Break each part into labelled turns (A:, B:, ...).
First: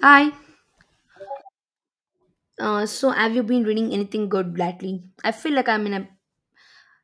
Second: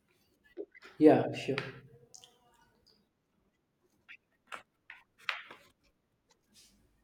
A: Hi.
B: Yeah, sure.
A: So have you been reading anything good lately? I feel like I'm in a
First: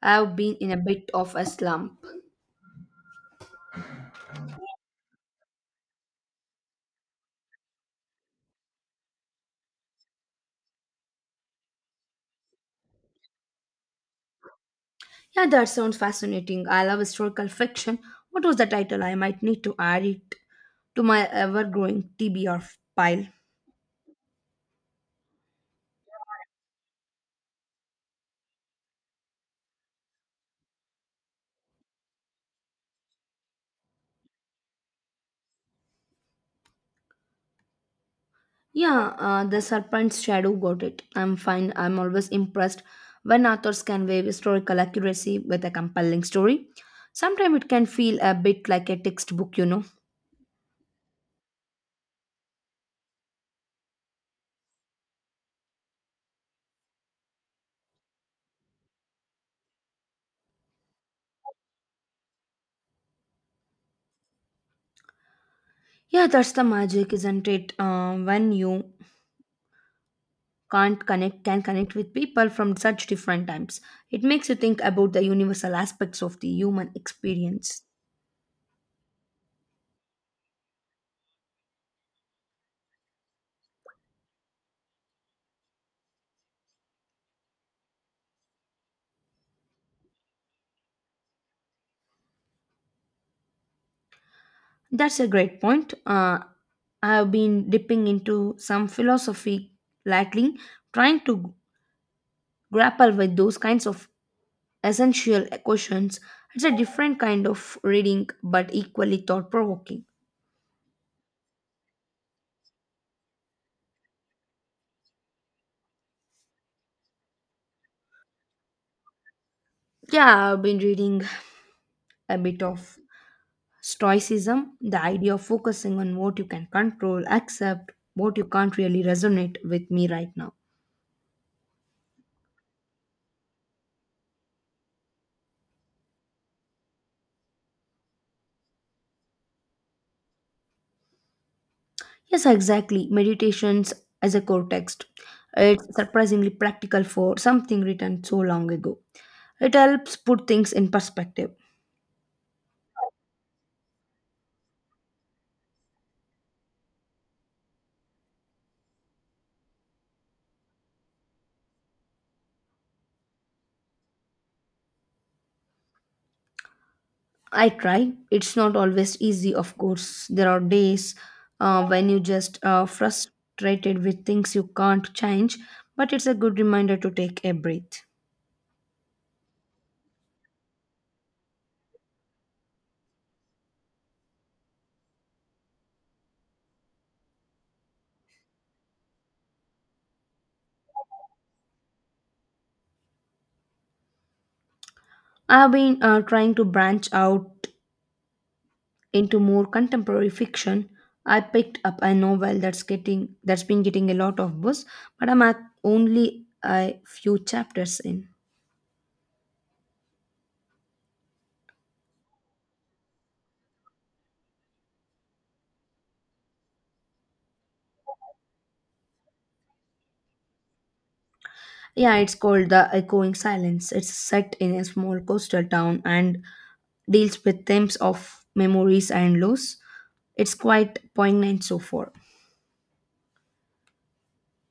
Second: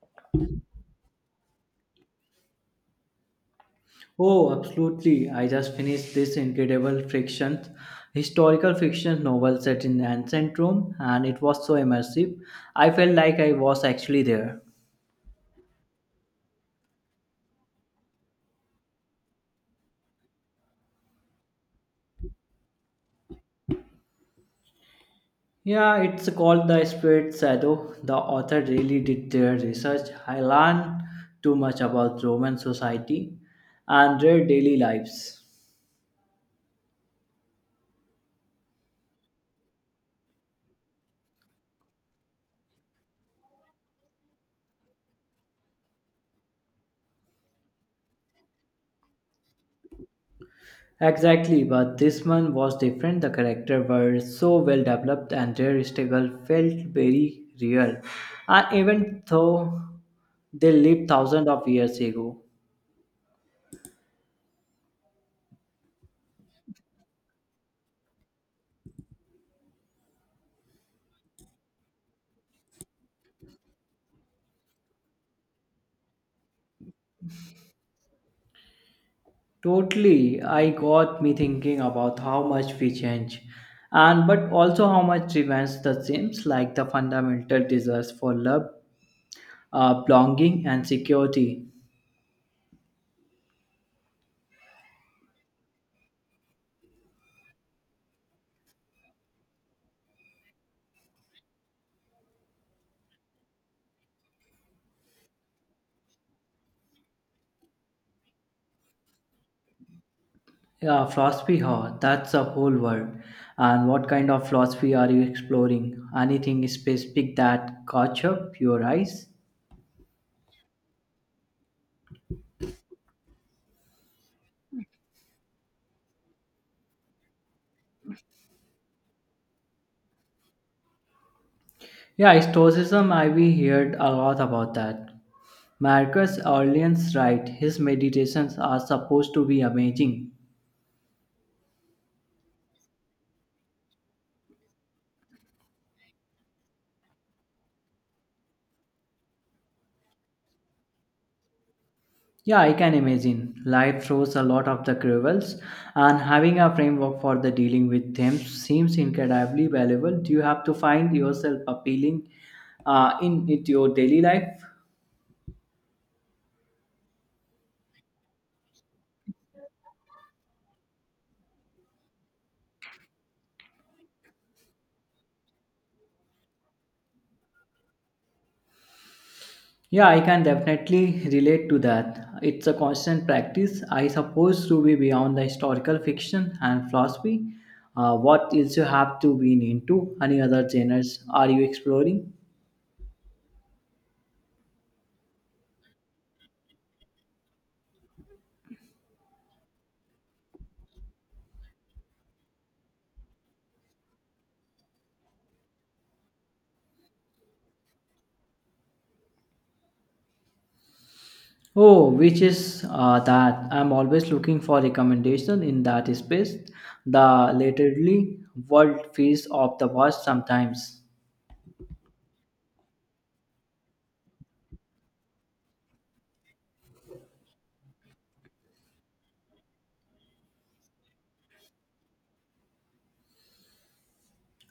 A: I've been in a bit of a slump.
B: Oh, absolutely. I just finished this incredible fiction, historical fiction novel set in ancient Rome, and it was so immersive. I felt like I was actually there.
A: Yeah, that sounds fascinating. I love historical fiction. What was the title? I might need to add it to my ever-growing TBR pile.
B: Yeah, it's called The Spirit Shadow. The author really did their research. I learned too much about Roman society and their daily lives.
A: Yeah, The Serpent's Shadow, got it. I'm fine. I'm always impressed when authors can weave historical accuracy with a compelling story. Sometimes it can feel a bit like a textbook,
B: Exactly, but this one was different. The characters were so well developed and their struggle felt very real. And even though they lived thousands of years ago,
A: Yeah, that's the magic, isn't it? When you can't connect can connect with people from such different times, it makes you think about the universal aspects of the human experience.
B: totally I got me thinking about how much we change and but also how much remains the same, like the fundamental desires for love, belonging and security.
A: That's a great point. I have been dipping into some philosophy lately, trying to grapple with those kinds of essential questions. It's a different kind of reading but equally thought provoking.
B: Yeah, philosophy, huh? That's a whole world. And what kind of philosophy are you exploring? Anything specific that caught up your eyes?
A: Yeah, I've been reading a bit of stoicism, the idea of focusing on what you can control, accept what you can't, really resonate with me right now.
B: Yeah, Stoicism, I have heard a lot about that. Marcus Aurelius, right, his meditations are supposed to be amazing.
A: Yes, exactly. Meditations as a core text. It's surprisingly practical for something written so long ago. It helps put things in perspective.
B: Yeah, I can imagine. Life throws a lot of the quibbles, and having a framework for the dealing with them seems incredibly valuable. Do you have to find yourself appealing in it your daily life?
A: I try. It's not always easy, of course. There are days when you just frustrated with things you can't change, but it's a good reminder to take a breath.
B: Yeah, I can definitely relate to that. It's a constant practice, I suppose, to be beyond the historical fiction and philosophy. What else you have to been into? Any other genres are you exploring?
A: I've been trying to branch out into more contemporary fiction. I picked up a novel that's been getting a lot of buzz, but I'm at only a few chapters in.
B: Oh, which is that I'm always looking for recommendation in that space. The literally world feels of the past sometimes.
A: Yeah, it's called The Echoing Silence. It's set in a small coastal town and deals with themes of memories and loss. It's quite poignant so far.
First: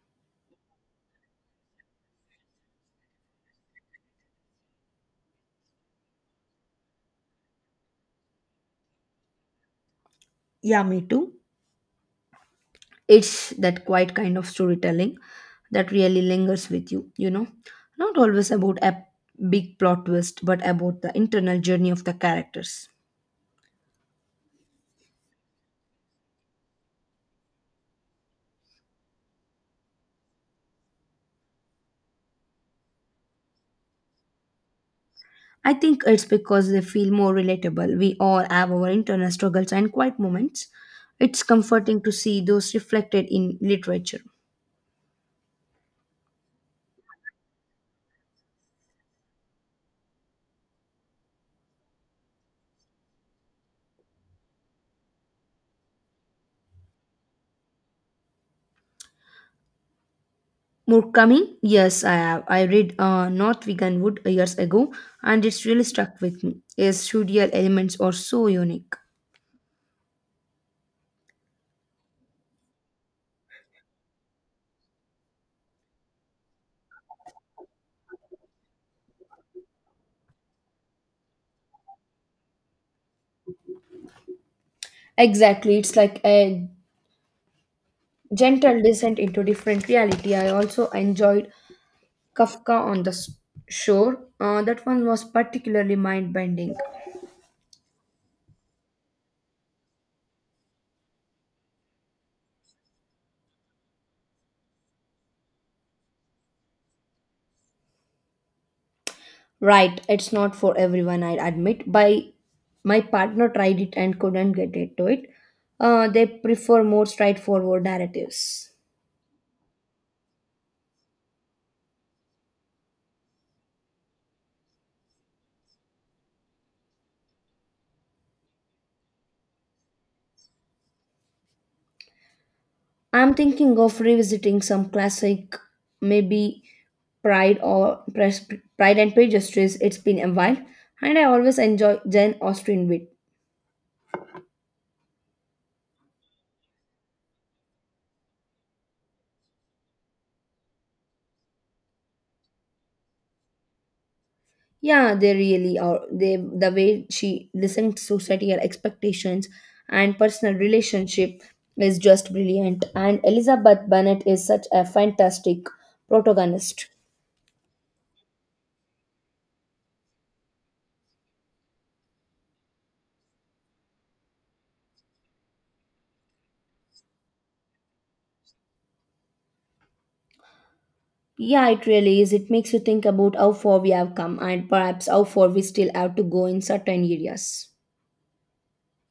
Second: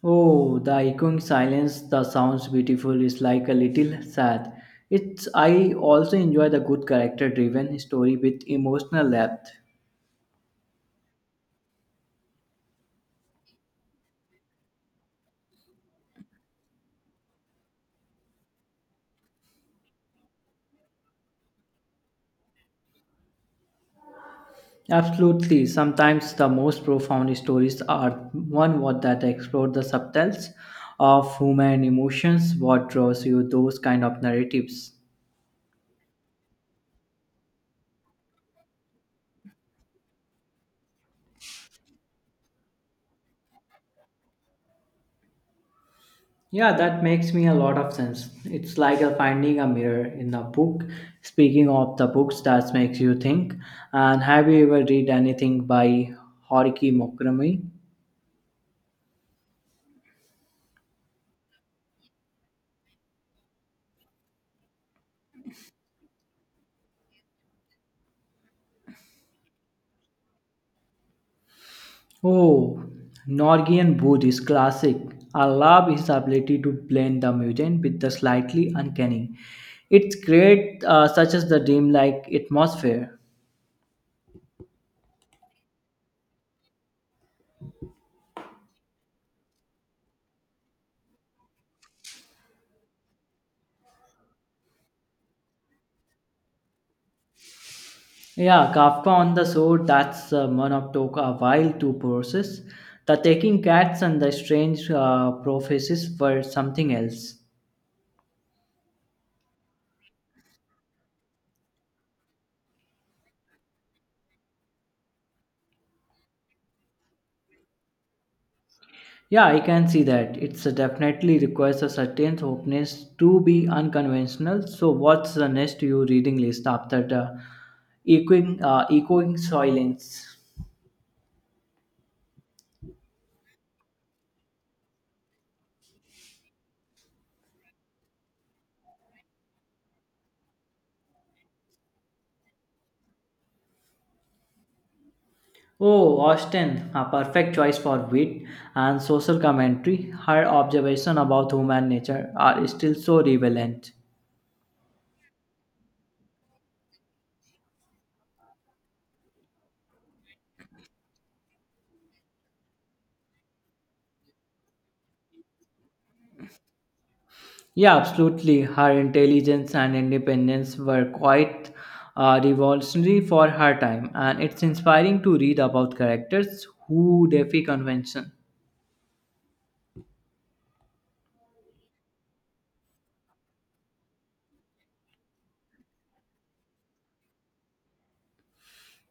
B: Oh, the echoing silence, the sounds beautiful is like a little sad. It's I also enjoy the good character driven story with emotional depth.
A: Yeah, me too. It's that quiet kind of storytelling that really lingers with you, you know. Not always about a big plot twist, but about the internal journey of the characters.
B: Absolutely. Sometimes the most profound stories are one what that explore the subtleties of human emotions, what draws you those kind of narratives.
A: I think it's because they feel more relatable. We all have our internal struggles and quiet moments. It's comforting to see those reflected in literature.
B: Yeah, that makes me a lot of sense. It's like a finding a mirror in a book. Speaking of the books that makes you think, and have you ever read anything by Haruki Murakami?
A: More coming? Yes, I have. I read North Vegan Wood years ago and it's really stuck with me. Its surreal elements are so unique.
B: Oh, Norwegian Buddhist classic. I love his ability to blend the mutant with the slightly uncanny. It creates such as the dreamlike atmosphere.
A: Exactly, it's like a gentle descent into different reality. I also enjoyed Kafka on the S- Shore. That one was particularly mind bending.
B: Yeah, Kafka on the Sword, that's one of took a while to process. The Taking Cats and the Strange Prophecies were something else.
A: Right, it's not for everyone, I admit. By my partner tried it and couldn't get into it. They prefer more straightforward narratives.
B: Yeah, I can see that. It's definitely requires a certain openness to be unconventional. So, what's the next you reading list after the echoing silence?
A: I'm thinking of revisiting some classic, maybe Pride or Pres- Pride and Prejudice. It's been a while, and I always enjoy Jane Austen wit.
B: Oh, Austen, a perfect choice for wit and social commentary. Her observation about human nature are still so relevant.
A: Yeah, they really are. They the way she listens to societal expectations and personal relationship is just brilliant. And Elizabeth Bennet is such a fantastic protagonist.
B: Yeah, absolutely. Her intelligence and independence were quite revolutionary for her time, and it's inspiring to read about characters who defy convention.
A: Yeah, it really is. It makes you think about how far we have come and perhaps how far we still have to go in certain areas.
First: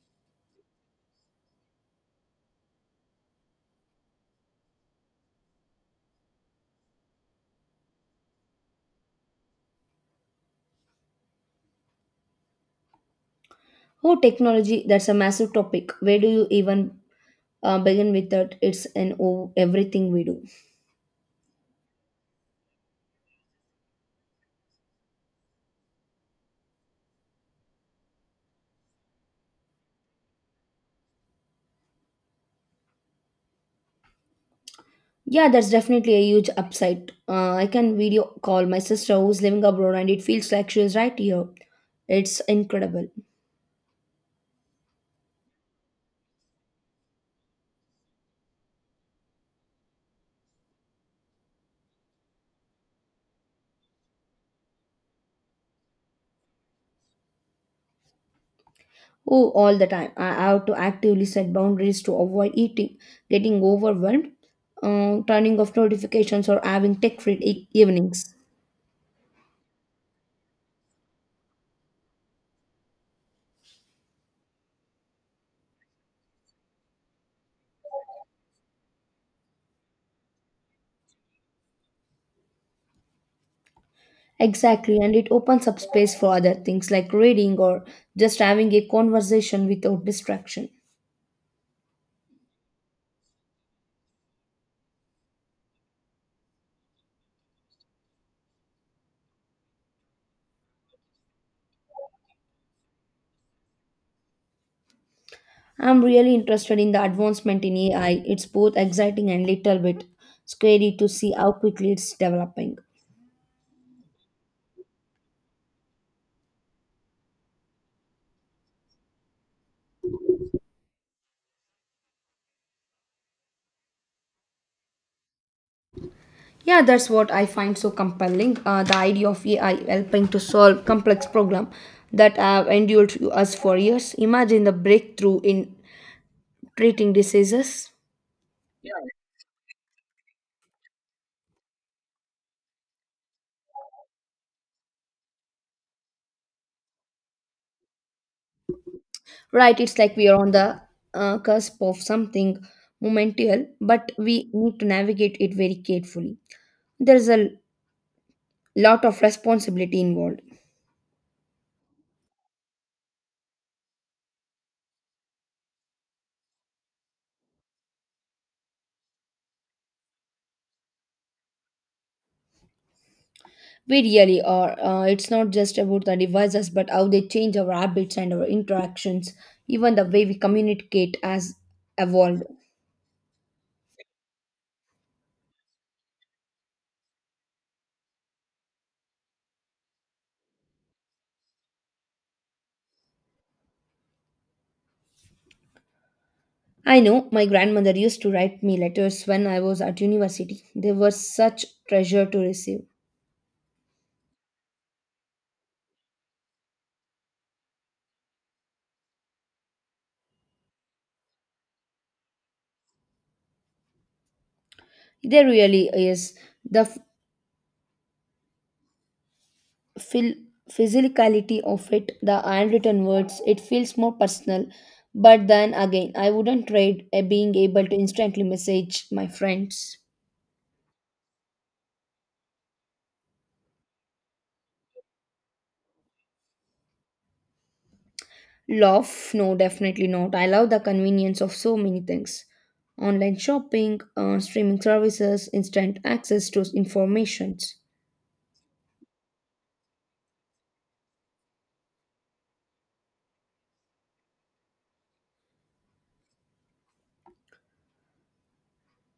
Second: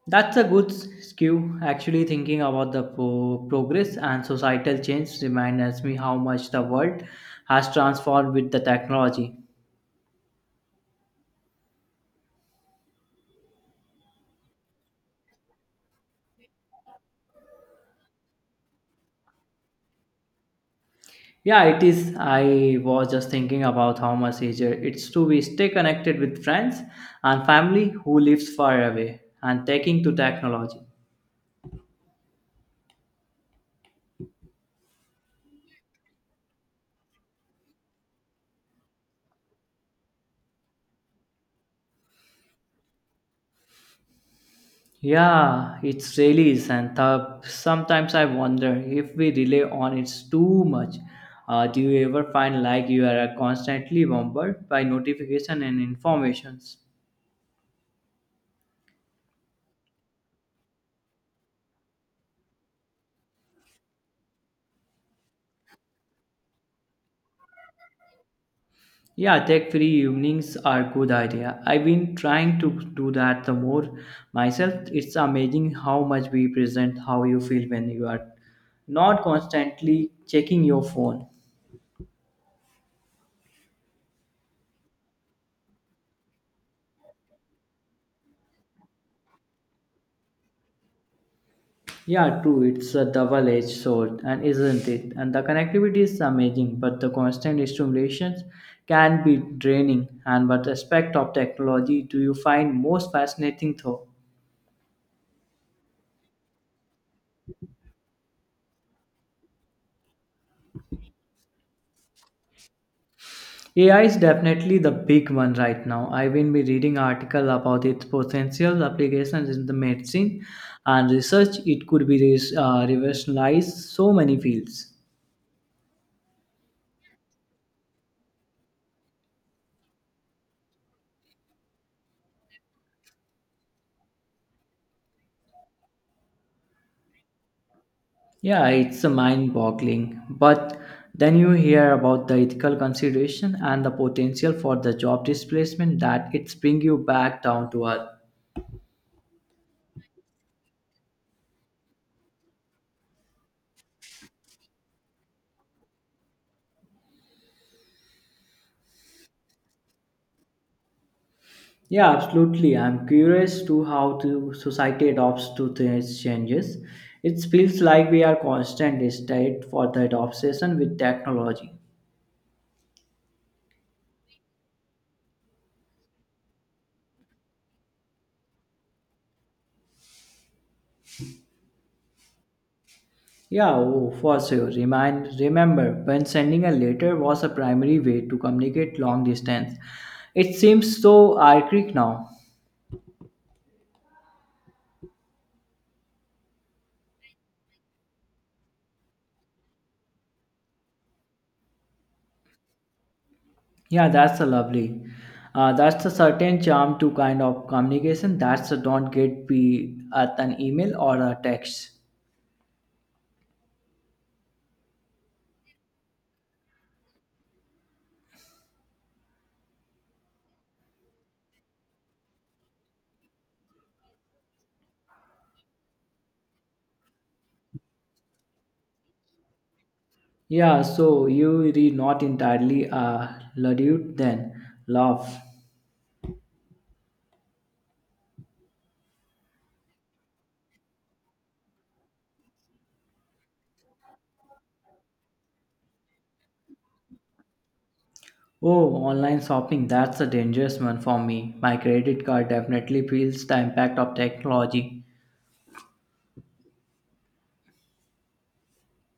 B: That's a good skew. Actually, thinking about the progress and societal change reminds me how much the world has transformed with the technology.
A: Oh, technology, that's a massive topic. Where do you even begin with that? It's in oh, everything we do.
B: Yeah, it is. I was just thinking about how much easier it's to be stay connected with friends and family who lives far away and taking to technology.
A: Yeah, that's definitely a huge upside. I can video call my sister who's living abroad and it feels like she is right here. It's incredible.
B: Yeah, it's really is, and sometimes I wonder if we rely on it too much. Do you ever find like you are constantly bombarded by notification and informations?
A: Oh, all the time. I have to actively set boundaries to avoid eating, getting overwhelmed, turning off notifications, or having tech free evenings.
B: Yeah, tech free evenings are good idea. I've been trying to do that the more myself. It's amazing how much we present how you feel when you are not constantly checking your phone.
A: Exactly, and it opens up space for other things like reading or just having a conversation without distraction.
B: Yeah, true. It's a double edged sword, and isn't it? And the connectivity is amazing, but the constant stimulations can be draining. And what aspect of technology do you find most fascinating, though?
A: I'm really interested in the advancement in AI. It's both exciting and little bit scary to see how quickly it's developing.
B: AI is definitely the big one right now. I've been be reading article about its potential applications in the medicine and research. It could be revolutionize so many fields.
A: Yeah, that's what I find so compelling. The idea of AI helping to solve complex problems that have endured to us for years. Imagine the breakthrough in treating diseases.
B: Yeah, it's a mind-boggling. But then you hear about the ethical consideration and the potential for the job displacement that it's bring you back down to earth.
A: Right, it's like we are on the cusp of something monumental, but we need to navigate it very carefully. There's a lot of responsibility involved.
B: Yeah, absolutely. I'm curious to how the society adopts to these changes. It feels like we are constant state for that obsession with technology.
A: We really are. It's not just about the devices, but how they change our habits and our interactions. Even the way we communicate has evolved.
B: Yeah, oh, for sure. Remember, when sending a letter was a primary way to communicate long distance. It seems so archaic now.
A: I know my grandmother used to write me letters when I was at university. They were such treasure to receive.
B: Yeah, that's a lovely. That's a certain charm to kind of communication that's a don't get be at an email or a text.
A: There really is the phil- physicality of it, the handwritten words. It feels more personal. But then again, I wouldn't trade being able to instantly message my friends.
B: Yeah, so you read not entirely luddite then love.
A: Love? No, definitely not. I love the convenience of so many things, online shopping, streaming services, instant access to informations.
B: Oh, online shopping, that's a dangerous one for me. My credit card definitely feels the impact of technology.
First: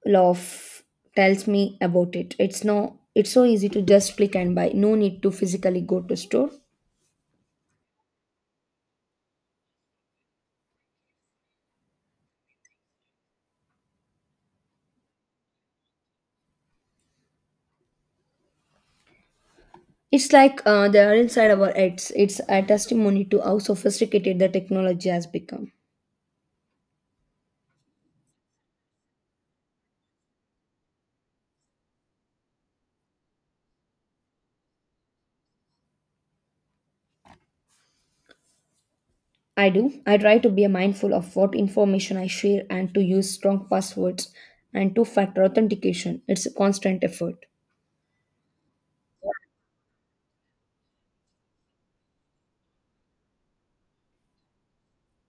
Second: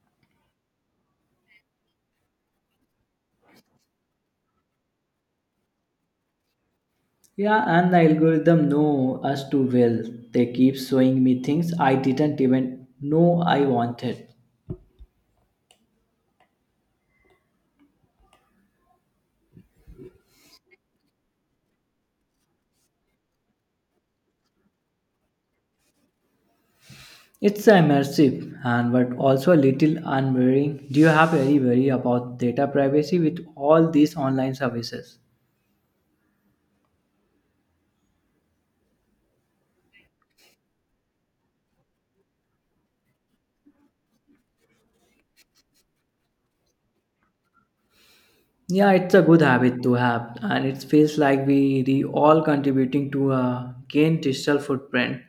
A: Love tells me about it. It's no, it's so easy to just click and buy. No need to physically go to store.
B: Yeah, and the algorithm know us too well. They keep showing me things I didn't even know I wanted.
A: It's like they are inside our heads. It's a testimony to how sophisticated the technology has become.
B: It's immersive and but also a little unwearing. Do you have any worry about data privacy with all these online services?
A: I do. I try to be mindful of what information I share and to use strong passwords and two factor authentication. It's a constant effort.
B: Yeah, it's a good habit to have, and it feels like we re all contributing to a gain digital footprint,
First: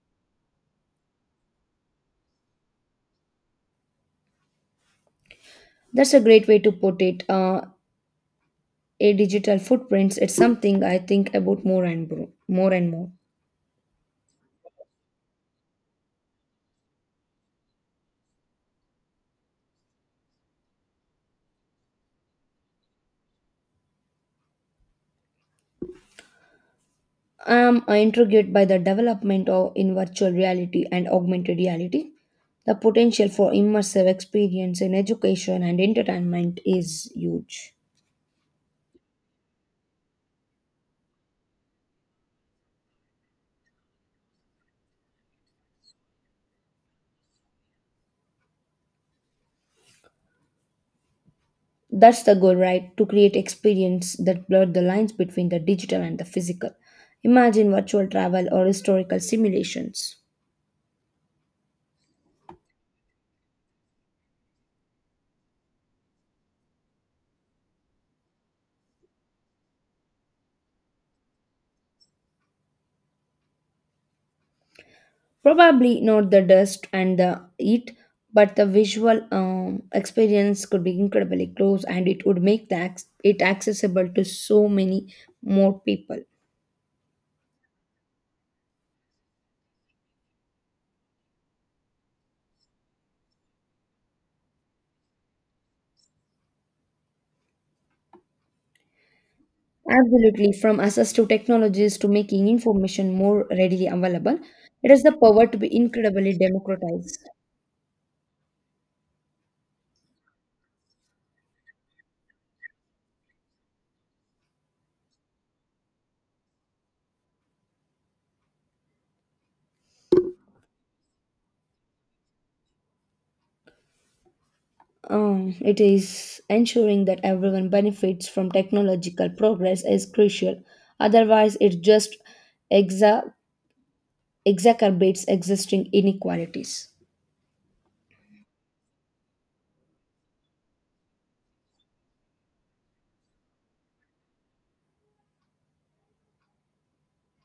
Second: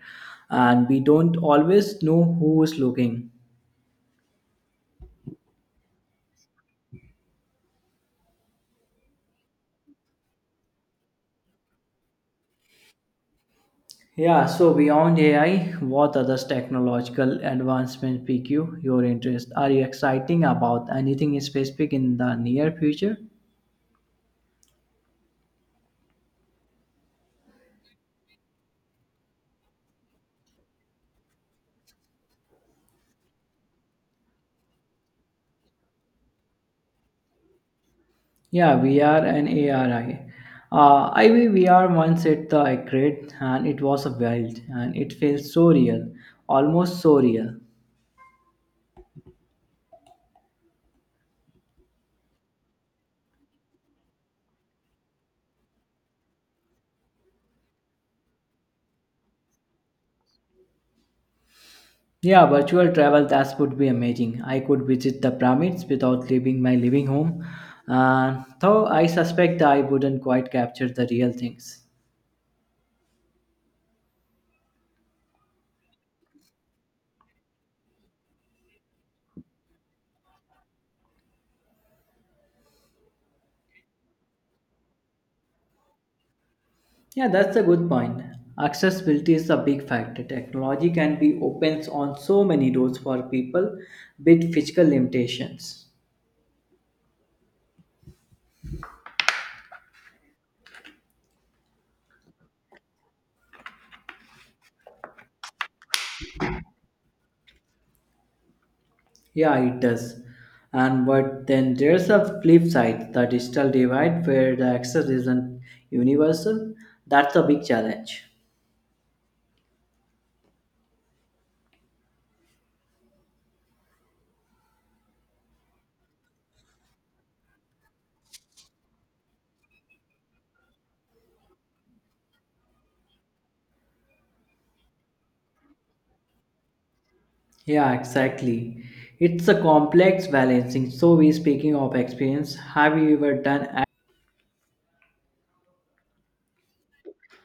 B: and we don't always know who is looking.
A: That's a great way to put it. A digital footprints. It's something I think about more and more.
B: Yeah, so beyond AI, what other technological advancements pique you your interest? Are you exciting about anything specific in the near future?
A: I'm intrigued by the development of in virtual reality and augmented reality. The potential for immersive experience in education and entertainment is huge.
B: Yeah, VR and ARI. I mean, VR once hit the grid and it was a wild and it feels so real, almost so real.
A: That's the goal, right? To create experience that blur the lines between the digital and the physical. Imagine virtual travel or historical simulations.
B: Yeah, virtual travel, that would be amazing. I could visit the pyramids without leaving my living home. Though I suspect I wouldn't quite capture the real things.
A: Probably not the dust and the heat, but the visual experience could be incredibly close and it would make it accessible to so many more people.
B: Yeah, that's a good point. Accessibility is a big factor. Technology can be opens on so many doors for people with physical limitations.
A: Absolutely, from access to technologies to making information more readily available, it has the power to be incredibly democratized.
B: Yeah, it does. And but then there's a flip side, the digital divide where the access isn't universal. That's a big challenge.
A: It is ensuring that everyone benefits from technological progress is crucial. Otherwise, it just exa- exacerbates existing inequalities.
B: Yeah, exactly. It's a complex balancing. So we speaking of experience, have you ever done a-